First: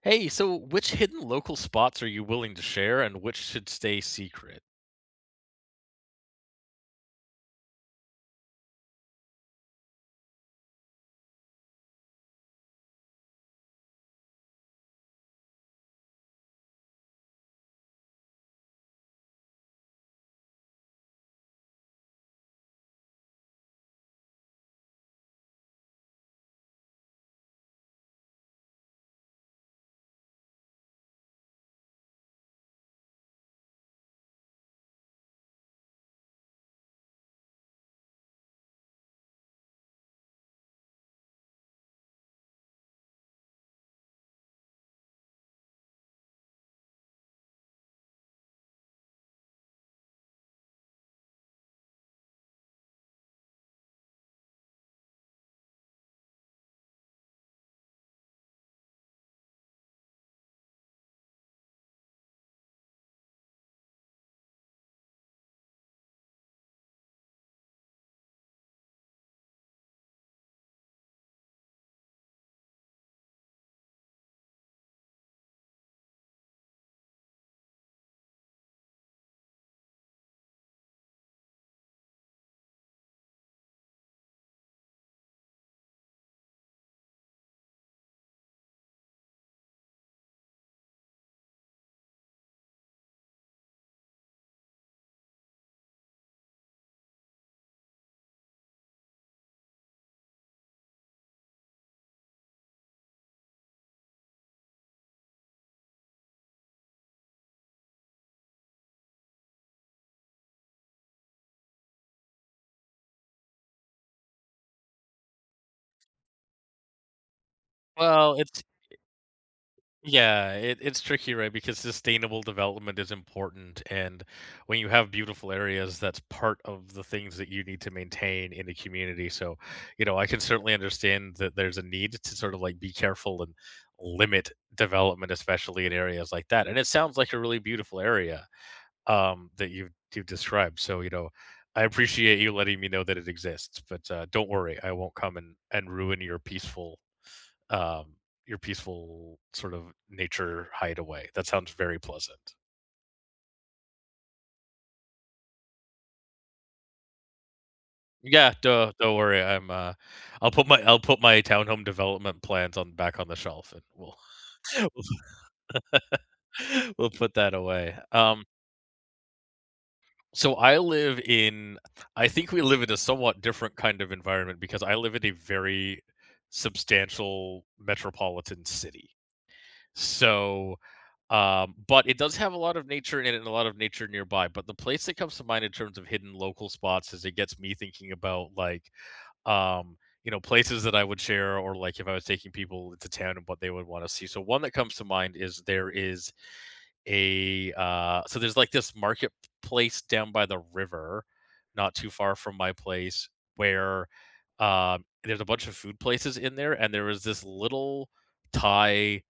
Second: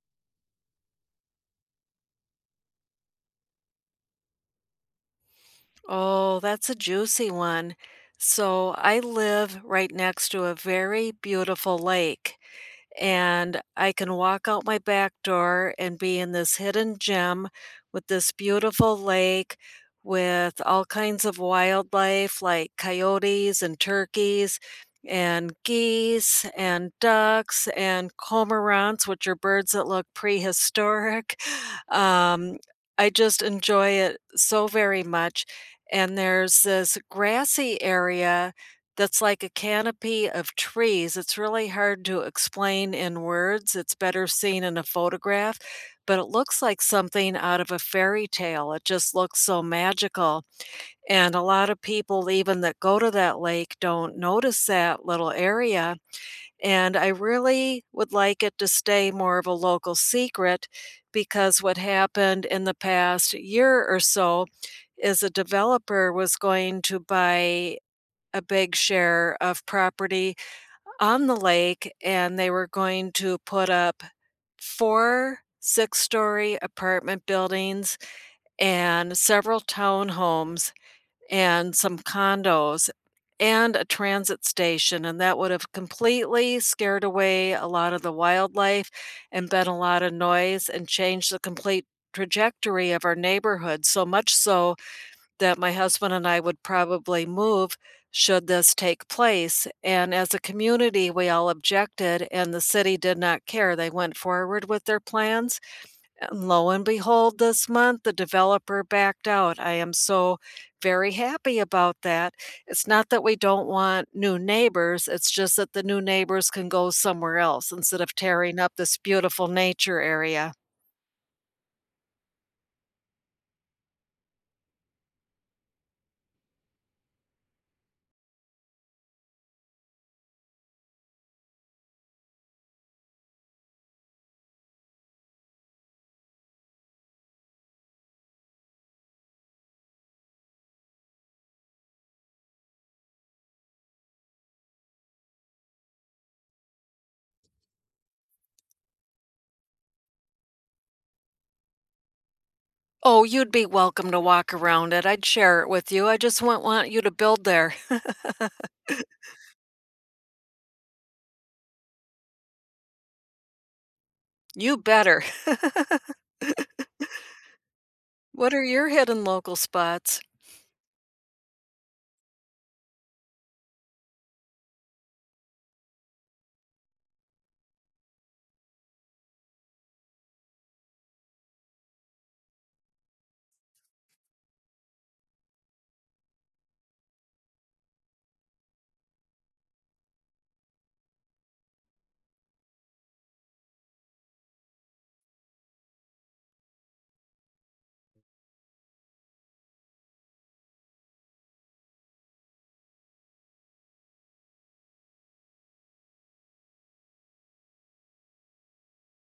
Hey, so which hidden local spots are you willing to share and which should stay secret? Oh, that's a juicy one. So I live right next to a very beautiful lake, and I can walk out my back door and be in this hidden gem with this beautiful lake with all kinds of wildlife like coyotes and turkeys and geese and ducks and cormorants, which are birds that look prehistoric. Um, I just enjoy it so very much. And there's this grassy area that's like a canopy of trees. It's really hard to explain in words. It's better seen in a photograph, but it looks like something out of a fairy tale. It just looks so magical. And a lot of people, even that go to that lake, don't notice that little area. And I really would like it to stay more of a local secret, because what happened in the past year or so is a developer was going to buy a big share of property on the lake, and they were going to put up four six-story apartment buildings and several townhomes and some condos and a transit station, and that would have completely scared away a lot of the wildlife and been a lot of noise and changed the complete trajectory of our neighborhood so much so that my husband and I would probably move should this take place. And as a community, we all objected, and the city did not care. They went forward with their plans. And lo and behold, this month, the developer backed out. I am so very happy about that. It's not that we don't want new neighbors, it's just that the new neighbors can go somewhere else instead of Well, tearing it's up this beautiful nature yeah, area. it, it's tricky, right? Because sustainable development is important, and when you have beautiful areas, that's part of the things that you need to maintain in a community. So, you know, I can certainly understand that there's a need to sort of like be careful and limit development, especially in areas like that. And it sounds like a really beautiful area that you've described. So, you know, I appreciate you letting me know that it exists, but don't worry, I won't come and ruin um, your peaceful sort of nature hideaway. That sounds very pleasant. Oh, you'd be welcome to walk around it. I'd share it with you, I just wouldn't want you to build there. Yeah, don't worry. I'll put my townhome development plans on back on the shelf, and we'll You better. we'll put that away. What are your hidden local spots? So I live in I think we live in a somewhat different kind of environment because I live in a very substantial metropolitan city. So, but it does have a lot of nature in it and a lot of nature nearby. But the place that comes to mind in terms of hidden local spots is it gets me thinking about um, you know, places that I would share or like if I was taking people into town and what they would want to see. So one that comes to mind is there is a so there's like this marketplace down by the river not too far from my place where there's a bunch of food places in there and there was this little thai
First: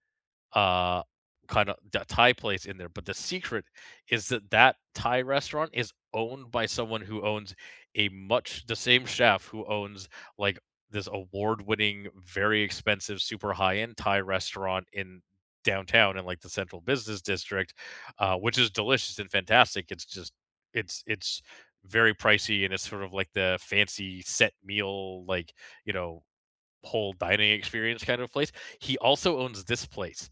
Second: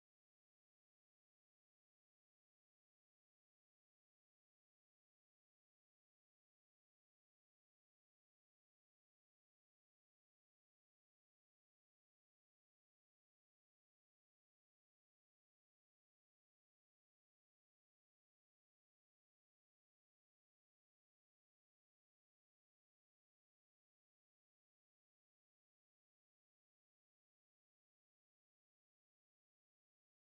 uh, kind of the Thai place in there. But the secret is that that Thai restaurant is owned by someone who owns a much the same chef who owns like this award-winning, very expensive, super high-end Thai restaurant in downtown in like the central business district, which is delicious and fantastic. It's just it's very pricey and it's sort of like the fancy set meal, like you know, whole dining experience kind of place. He also owns this place,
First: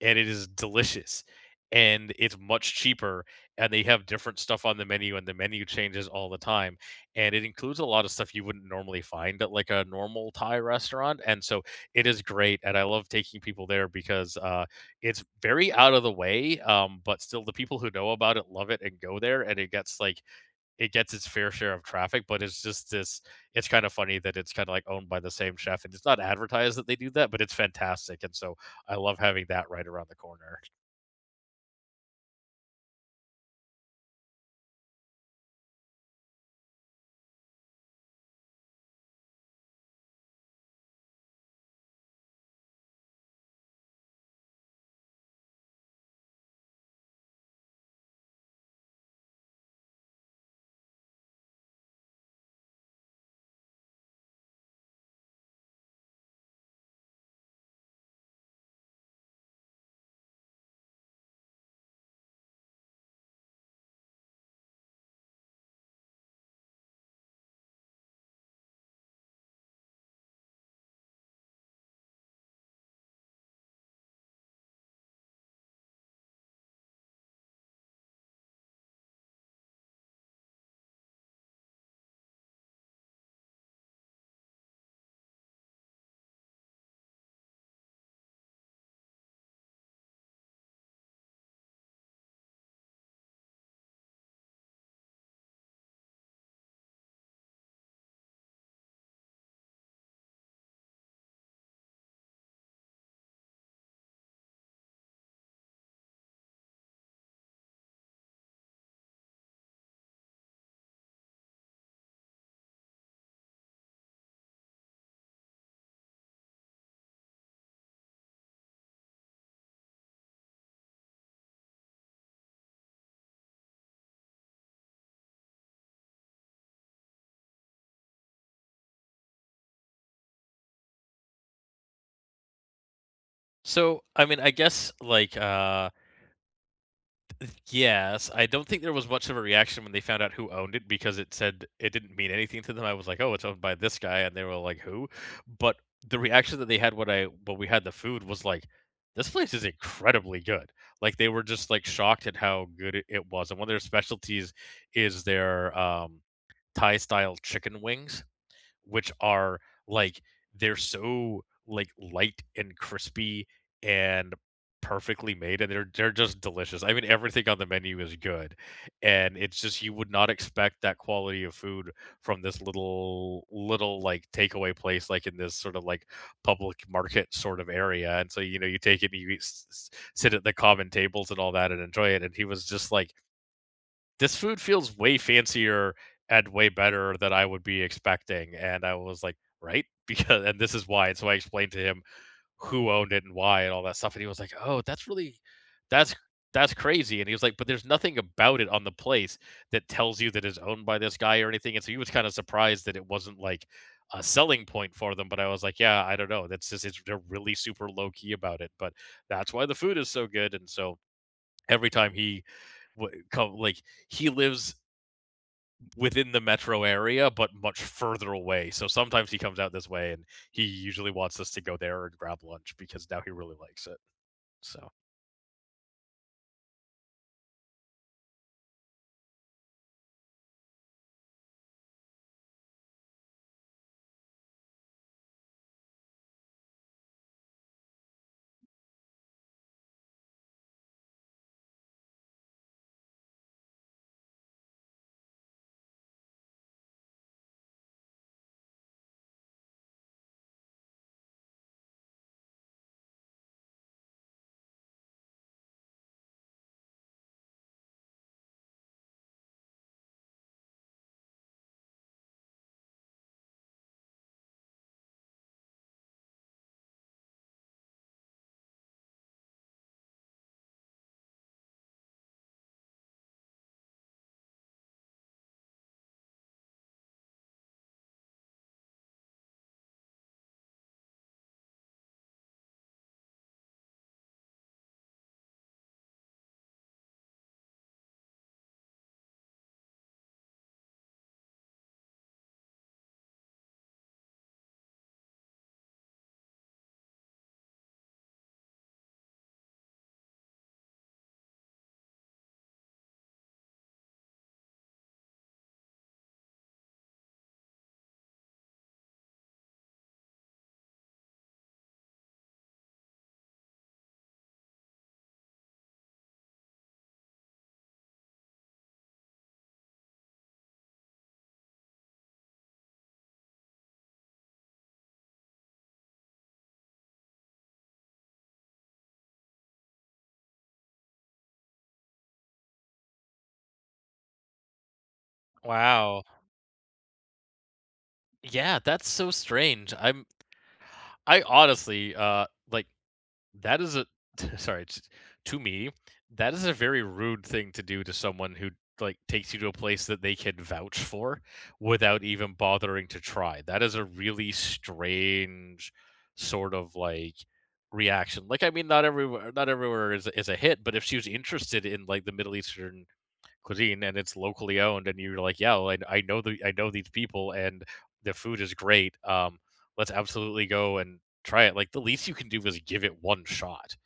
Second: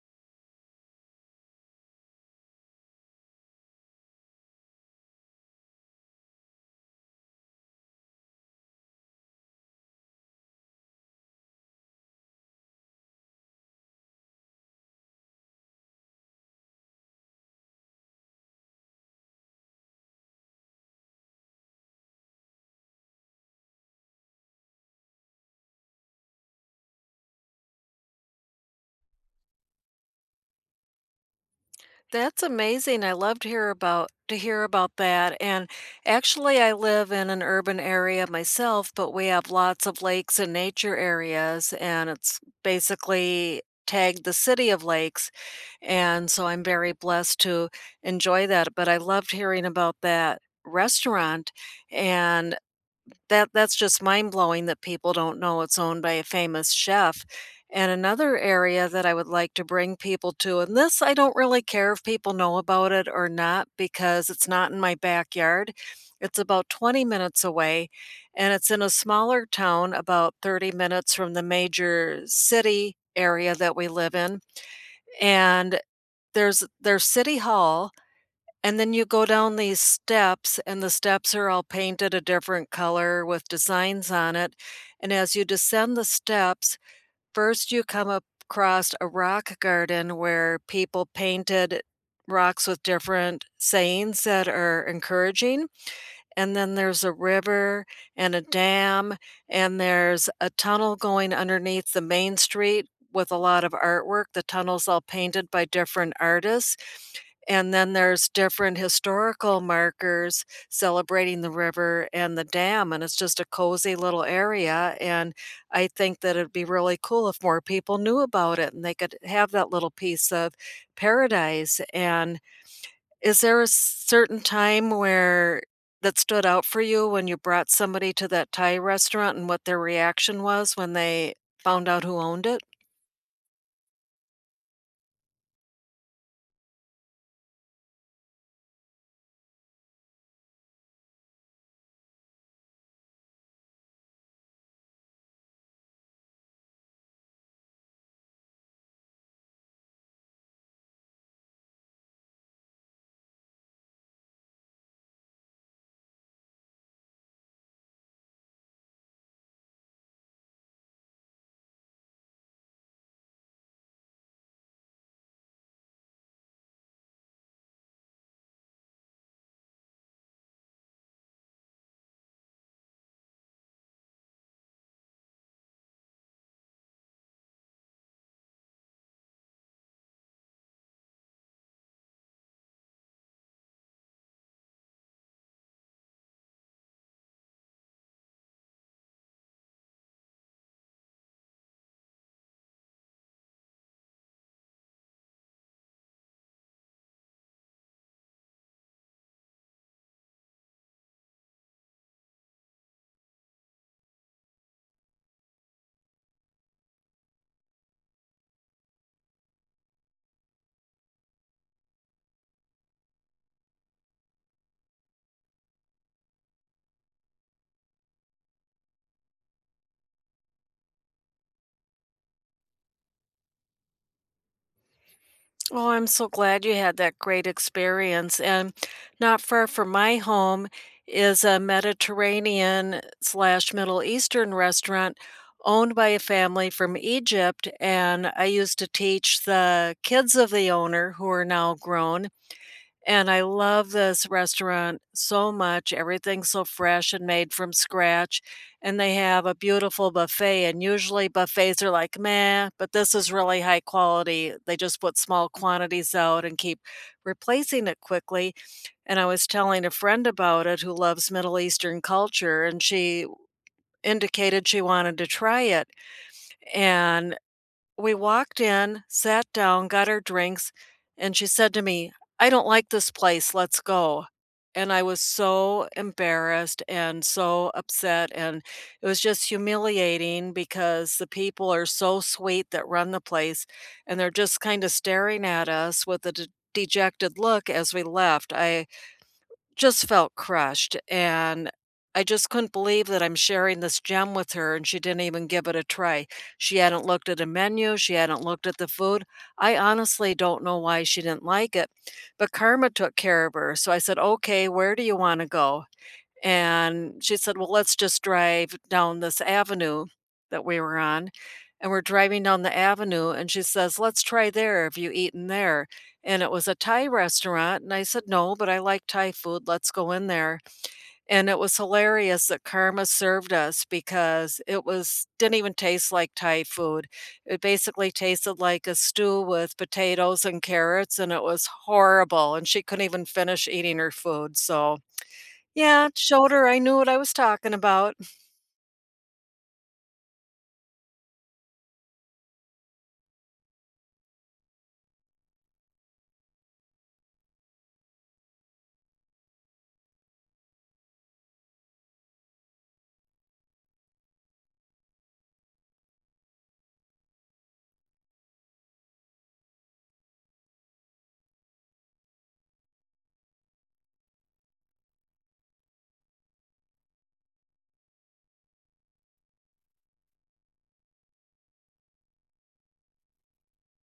and it is delicious, and it's much cheaper. And they have different stuff on the menu, and the menu changes all the time. And it includes a lot of stuff you wouldn't normally find at like a normal Thai restaurant. And so it is great, and I love taking people there because it's very out of the way, but still the people who know about it love it and go there, and it gets like it gets its fair share of traffic, but it's just this, it's kind of funny that it's kind of like owned by the same chef and it's not advertised that they do that, but it's fantastic. And so I love having that right around the corner. That's amazing, I love to hear about that. And actually, I live in an urban area myself, but we have lots of lakes and nature areas, and it's basically tagged the City of Lakes, and so I'm very blessed to enjoy that. But I loved hearing about that restaurant, and That's just mind blowing that people don't know it's owned by a famous chef. And another area that I would like to bring people to, and this I don't really care if people know about it or not because it's not in my backyard. It's about 20 minutes away, and it's in a smaller town about 30 minutes from the major city area that we live in. And there's their city hall, and then you go down these steps, and the steps are all painted a different color with designs on it, and as you descend the steps, first you come up across a rock garden where people painted rocks with different sayings that are encouraging, and then there's a river and a dam, and there's a tunnel going underneath the main street with a lot of artwork. The tunnel's all painted by different artists. And then there's different historical markers celebrating the river and the dam, and it's just a cozy little area. And I think that it'd be really cool if more people knew about it and they could have that little piece of paradise. And is there a certain time where that stood out for you when you brought somebody to that Thai restaurant, and what their reaction was when they found out who owned it? So, I mean, I guess, yes, I don't think there was much of a reaction when they found out who owned it because it said it didn't mean anything to them. I was like, "Oh, it's owned by this guy," and they were like, "Who?" But the reaction that they had when I when we had the food was like, "This place is incredibly good." Like they were just like shocked at how good it was. And one of their specialties is their Thai style chicken wings which are like they're so like light and crispy and perfectly made and they're just delicious. I mean everything on the menu is good. And it's just you would not expect that quality of food from this little like takeaway place like in this sort of like public market sort of area. And so you know you take it and you eat, sit at the common tables and all that and enjoy it and he was just like this food feels way fancier and way better than I would be expecting. And I was like, right? Because and this is why. And so I explained to him who owned it and why and all that stuff. And he was like, "Oh, that's really that's that's crazy." And he was like, "But there's nothing about it on the place that tells you that it's owned by this guy or anything." And so he was kind of surprised that it wasn't like a selling point for them. But I was like, "Yeah, I don't know. That's just it's they're really super low key about it. But that's why the food is so good." And so every time he come like he lives within the metro area but much further away so sometimes he comes out this way and he usually wants us to go there and grab lunch because now he really likes it so. Oh, I'm so glad you had that great experience. And not far from my home is a Mediterranean slash Middle Eastern restaurant owned by a family from Egypt. And I used to teach the kids of the owner, who are now grown, and I love this restaurant so much. Everything's so fresh and made from scratch, and they have a beautiful buffet, and usually buffets are like, "Meh," but this is really high quality. They just put small quantities out and keep replacing it quickly. And I was telling a friend about it who loves Middle Eastern culture, and she indicated she wanted to try it, and we walked in, sat down, got our drinks, and she said to me, "I don't like this place. Let's go." And I was so embarrassed and so upset, and it was just humiliating because the people are so sweet that run the place, and they're just kind of staring at us with a dejected look as we left. I just felt crushed, and I just couldn't believe that I'm sharing this gem with her, and she didn't even give it a try. She hadn't looked at a menu, she hadn't looked at the food. I honestly don't know why she didn't like it, but karma took care of her, so I said, "Okay, where do you wanna go?" And she said, "Well, let's just drive down this avenue that we were on." And we're driving down the avenue, and she says, "Let's try there. Have you eaten there?" And it was a Thai restaurant, and I said, "No, but I like Thai food. Let's go in there." And it was hilarious that karma served us because it was didn't even taste like Thai food. It basically tasted like a stew with potatoes and carrots, and it was horrible, and she couldn't even finish eating her food, so yeah, Wow. showed her I knew what I was talking about. Yeah, that's so strange. I'm i honestly uh like that is a sorry, it's to me, that is a very rude thing to do to someone who like takes you to a place that they can vouch for without even bothering to try. That is a really strange sort of like reaction. Like I mean not everywhere is is a hit, but if she was interested in like the Middle Eastern cuisine and it's locally owned and you're like, "Yeah, well, I know the I know these people and the food is great. Let's absolutely go and try it." Like the least you can do is give it one shot.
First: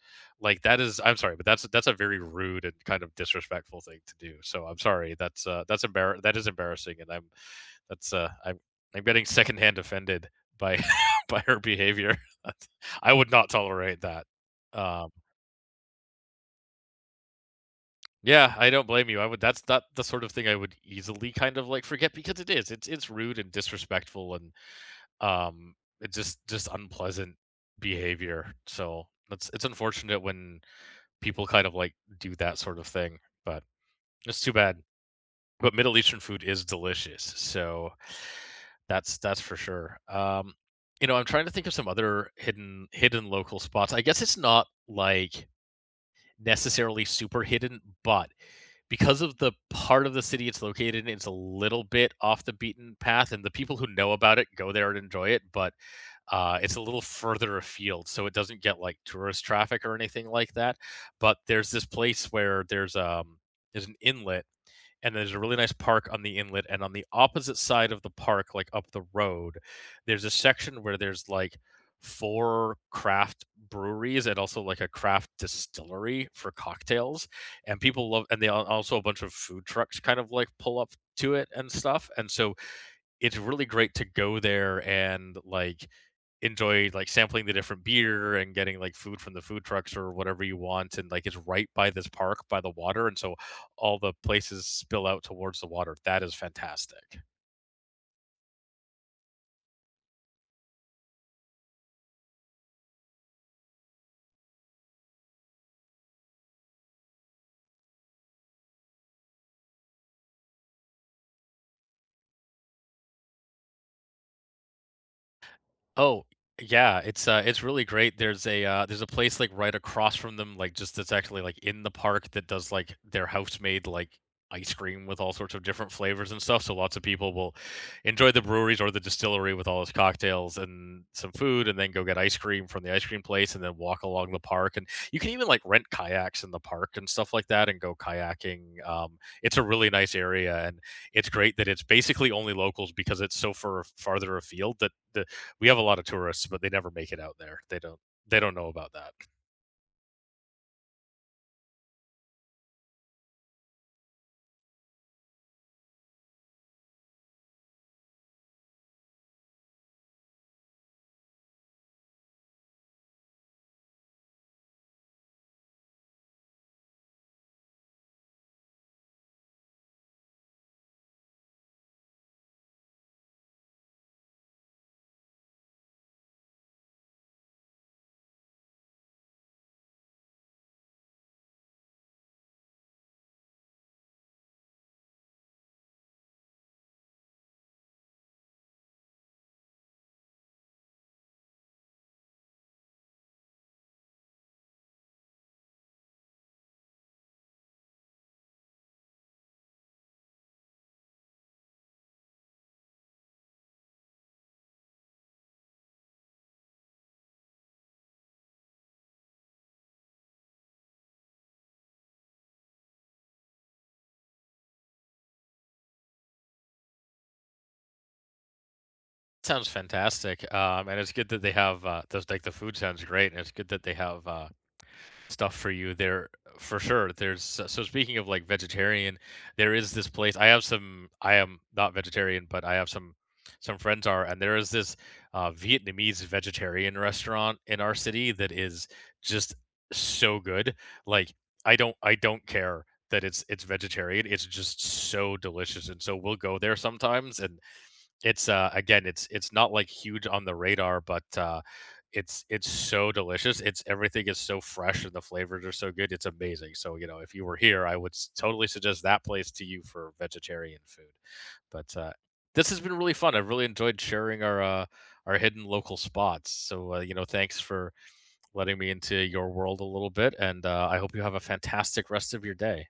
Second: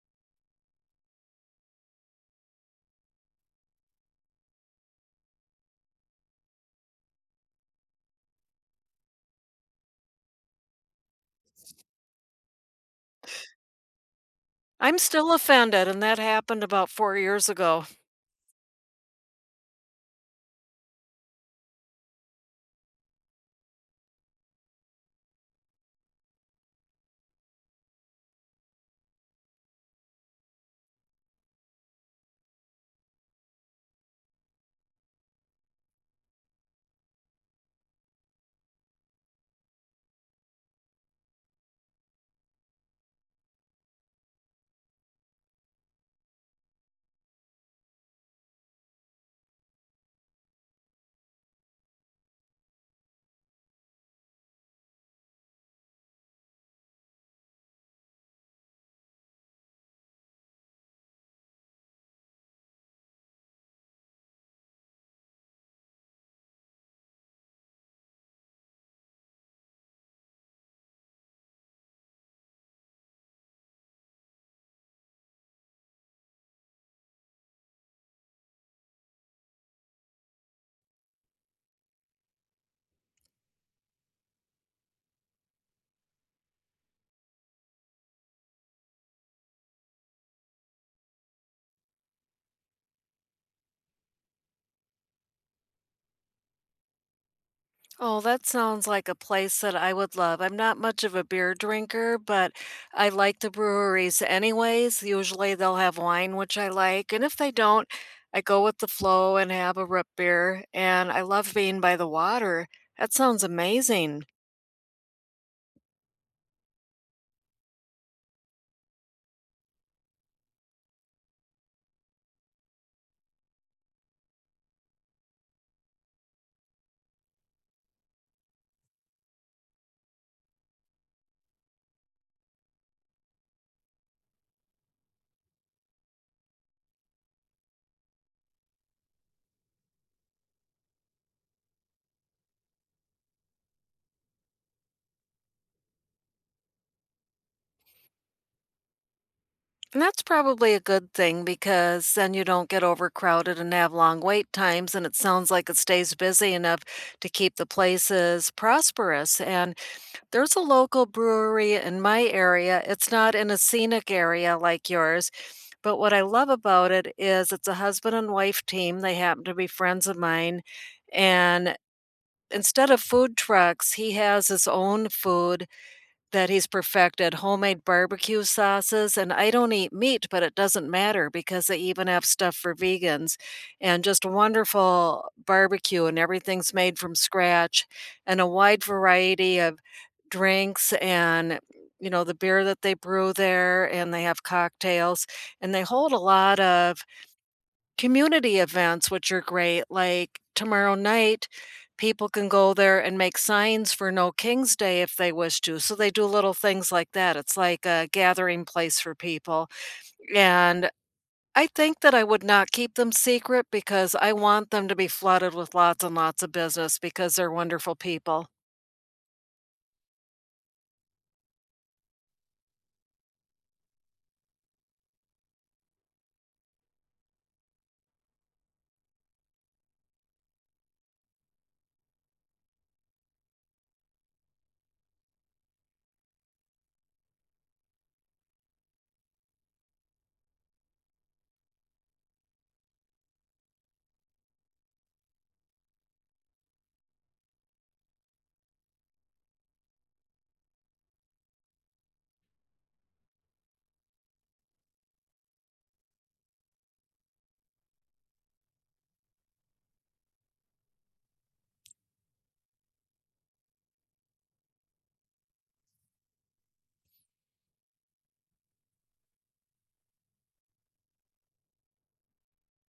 Like that is I'm sorry, but that's a very rude and kind of disrespectful thing to do. So I'm sorry. That is embarrassing and I'm that's I'm getting secondhand offended by by her behavior. I would not tolerate that. I'm Um still offended, and that happened about 4 years ago. Yeah, I don't blame you. I would that's not the sort of thing I would easily kind of like forget because it is. It's rude and disrespectful and um it's just unpleasant behavior. So that's it's unfortunate when people kind of like do that sort of thing, but it's too bad. But Middle Eastern food is delicious. So that's for sure. You know, I'm trying to think of some other hidden local spots. I guess it's not like necessarily super hidden, but because of the part of the city it's located in, it's a little bit off the beaten path, and the people who know about it go there and enjoy it. But it's a little further afield, so it doesn't get like tourist traffic or anything like that. But there's this place where there's an inlet and there's a really nice park on the inlet and on the opposite side of the park like up the road there's a section where there's like four craft breweries and also like a craft distillery for cocktails and people love and they also a bunch of food trucks kind of like pull up to it and stuff and so it's really great to go there and like enjoy like sampling the different beer and getting like food from the food trucks or whatever you want and like it's right by this park by the water and so all the places spill out towards the water. That is fantastic. Oh, that sounds like a place that I would love. I'm not much of a beer drinker, but I like the breweries anyways. Usually they'll have wine, which I like, and if they don't, I go with the flow and have a root beer, and I love being by the water. That sounds amazing. Oh, yeah, it's really great. There's a place, like, right across from them, like, just that's actually, like, in the park that does, like, their house-made, like, ice cream with all sorts of different flavors and stuff, so lots of people will enjoy the breweries or the distillery with all its cocktails and some food, and then go get ice cream from the ice cream place, and then walk along the park, and you can even, like, rent kayaks in the park and stuff like that and go kayaking. Um, it's a really nice area, and it's great that it's basically only locals because it's so farther afield that the we have a lot of tourists, but they never make it out there. They don't know about that. And that's probably a good thing, because then you don't get overcrowded and have long wait times. And it sounds like it stays busy enough to keep the places prosperous. And there's a local brewery in my area. It's not in a scenic area like yours, but what I love about it is it's a husband and wife team. They happen to be friends of mine. And instead of food trucks, he has his own food that he's perfected, homemade barbecue sauces, and I don't eat meat, but it doesn't matter because they even have stuff for vegans, and just wonderful barbecue and everything's made from scratch, and a wide variety of drinks and, you know, the beer that they brew there, and they have cocktails. And they hold a lot of community events, which are great. Like, tomorrow night, people can go there and make signs for No King's Day if they wish to. So they do little things like that. It's like a gathering place for people. And I think that I would not keep them secret, because I want them to be flooded with lots and lots of business, because they're wonderful people. Sounds fantastic, and it's good that they have, those like, the food sounds great, and it's good that they have, stuff for you there for sure. There's so speaking of, like, vegetarian, there is this place I have some I am not vegetarian, but I have some friends are, and there is this, Vietnamese vegetarian restaurant in our city that is just so good. Like, I don't care that it's vegetarian, it's just so delicious, and so we'll go there sometimes, and it's, again, it's not, like, huge on the radar, but, it's so delicious. It's everything is so fresh and the flavors are so good, it's amazing. So, you know, if you were here, I would s totally suggest that place to you for vegetarian food. But, this has been really fun. I've really enjoyed sharing our hidden local spots. So, you know, thanks for letting me into your world a little bit, and, I hope you have a fantastic rest of your day.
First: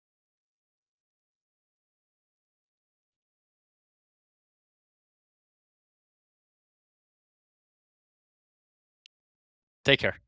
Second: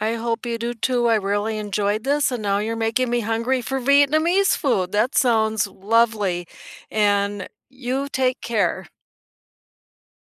I hope you do too. I really enjoyed this, and now you're making me hungry for Vietnamese food. That sounds lovely. And you take care. Take care.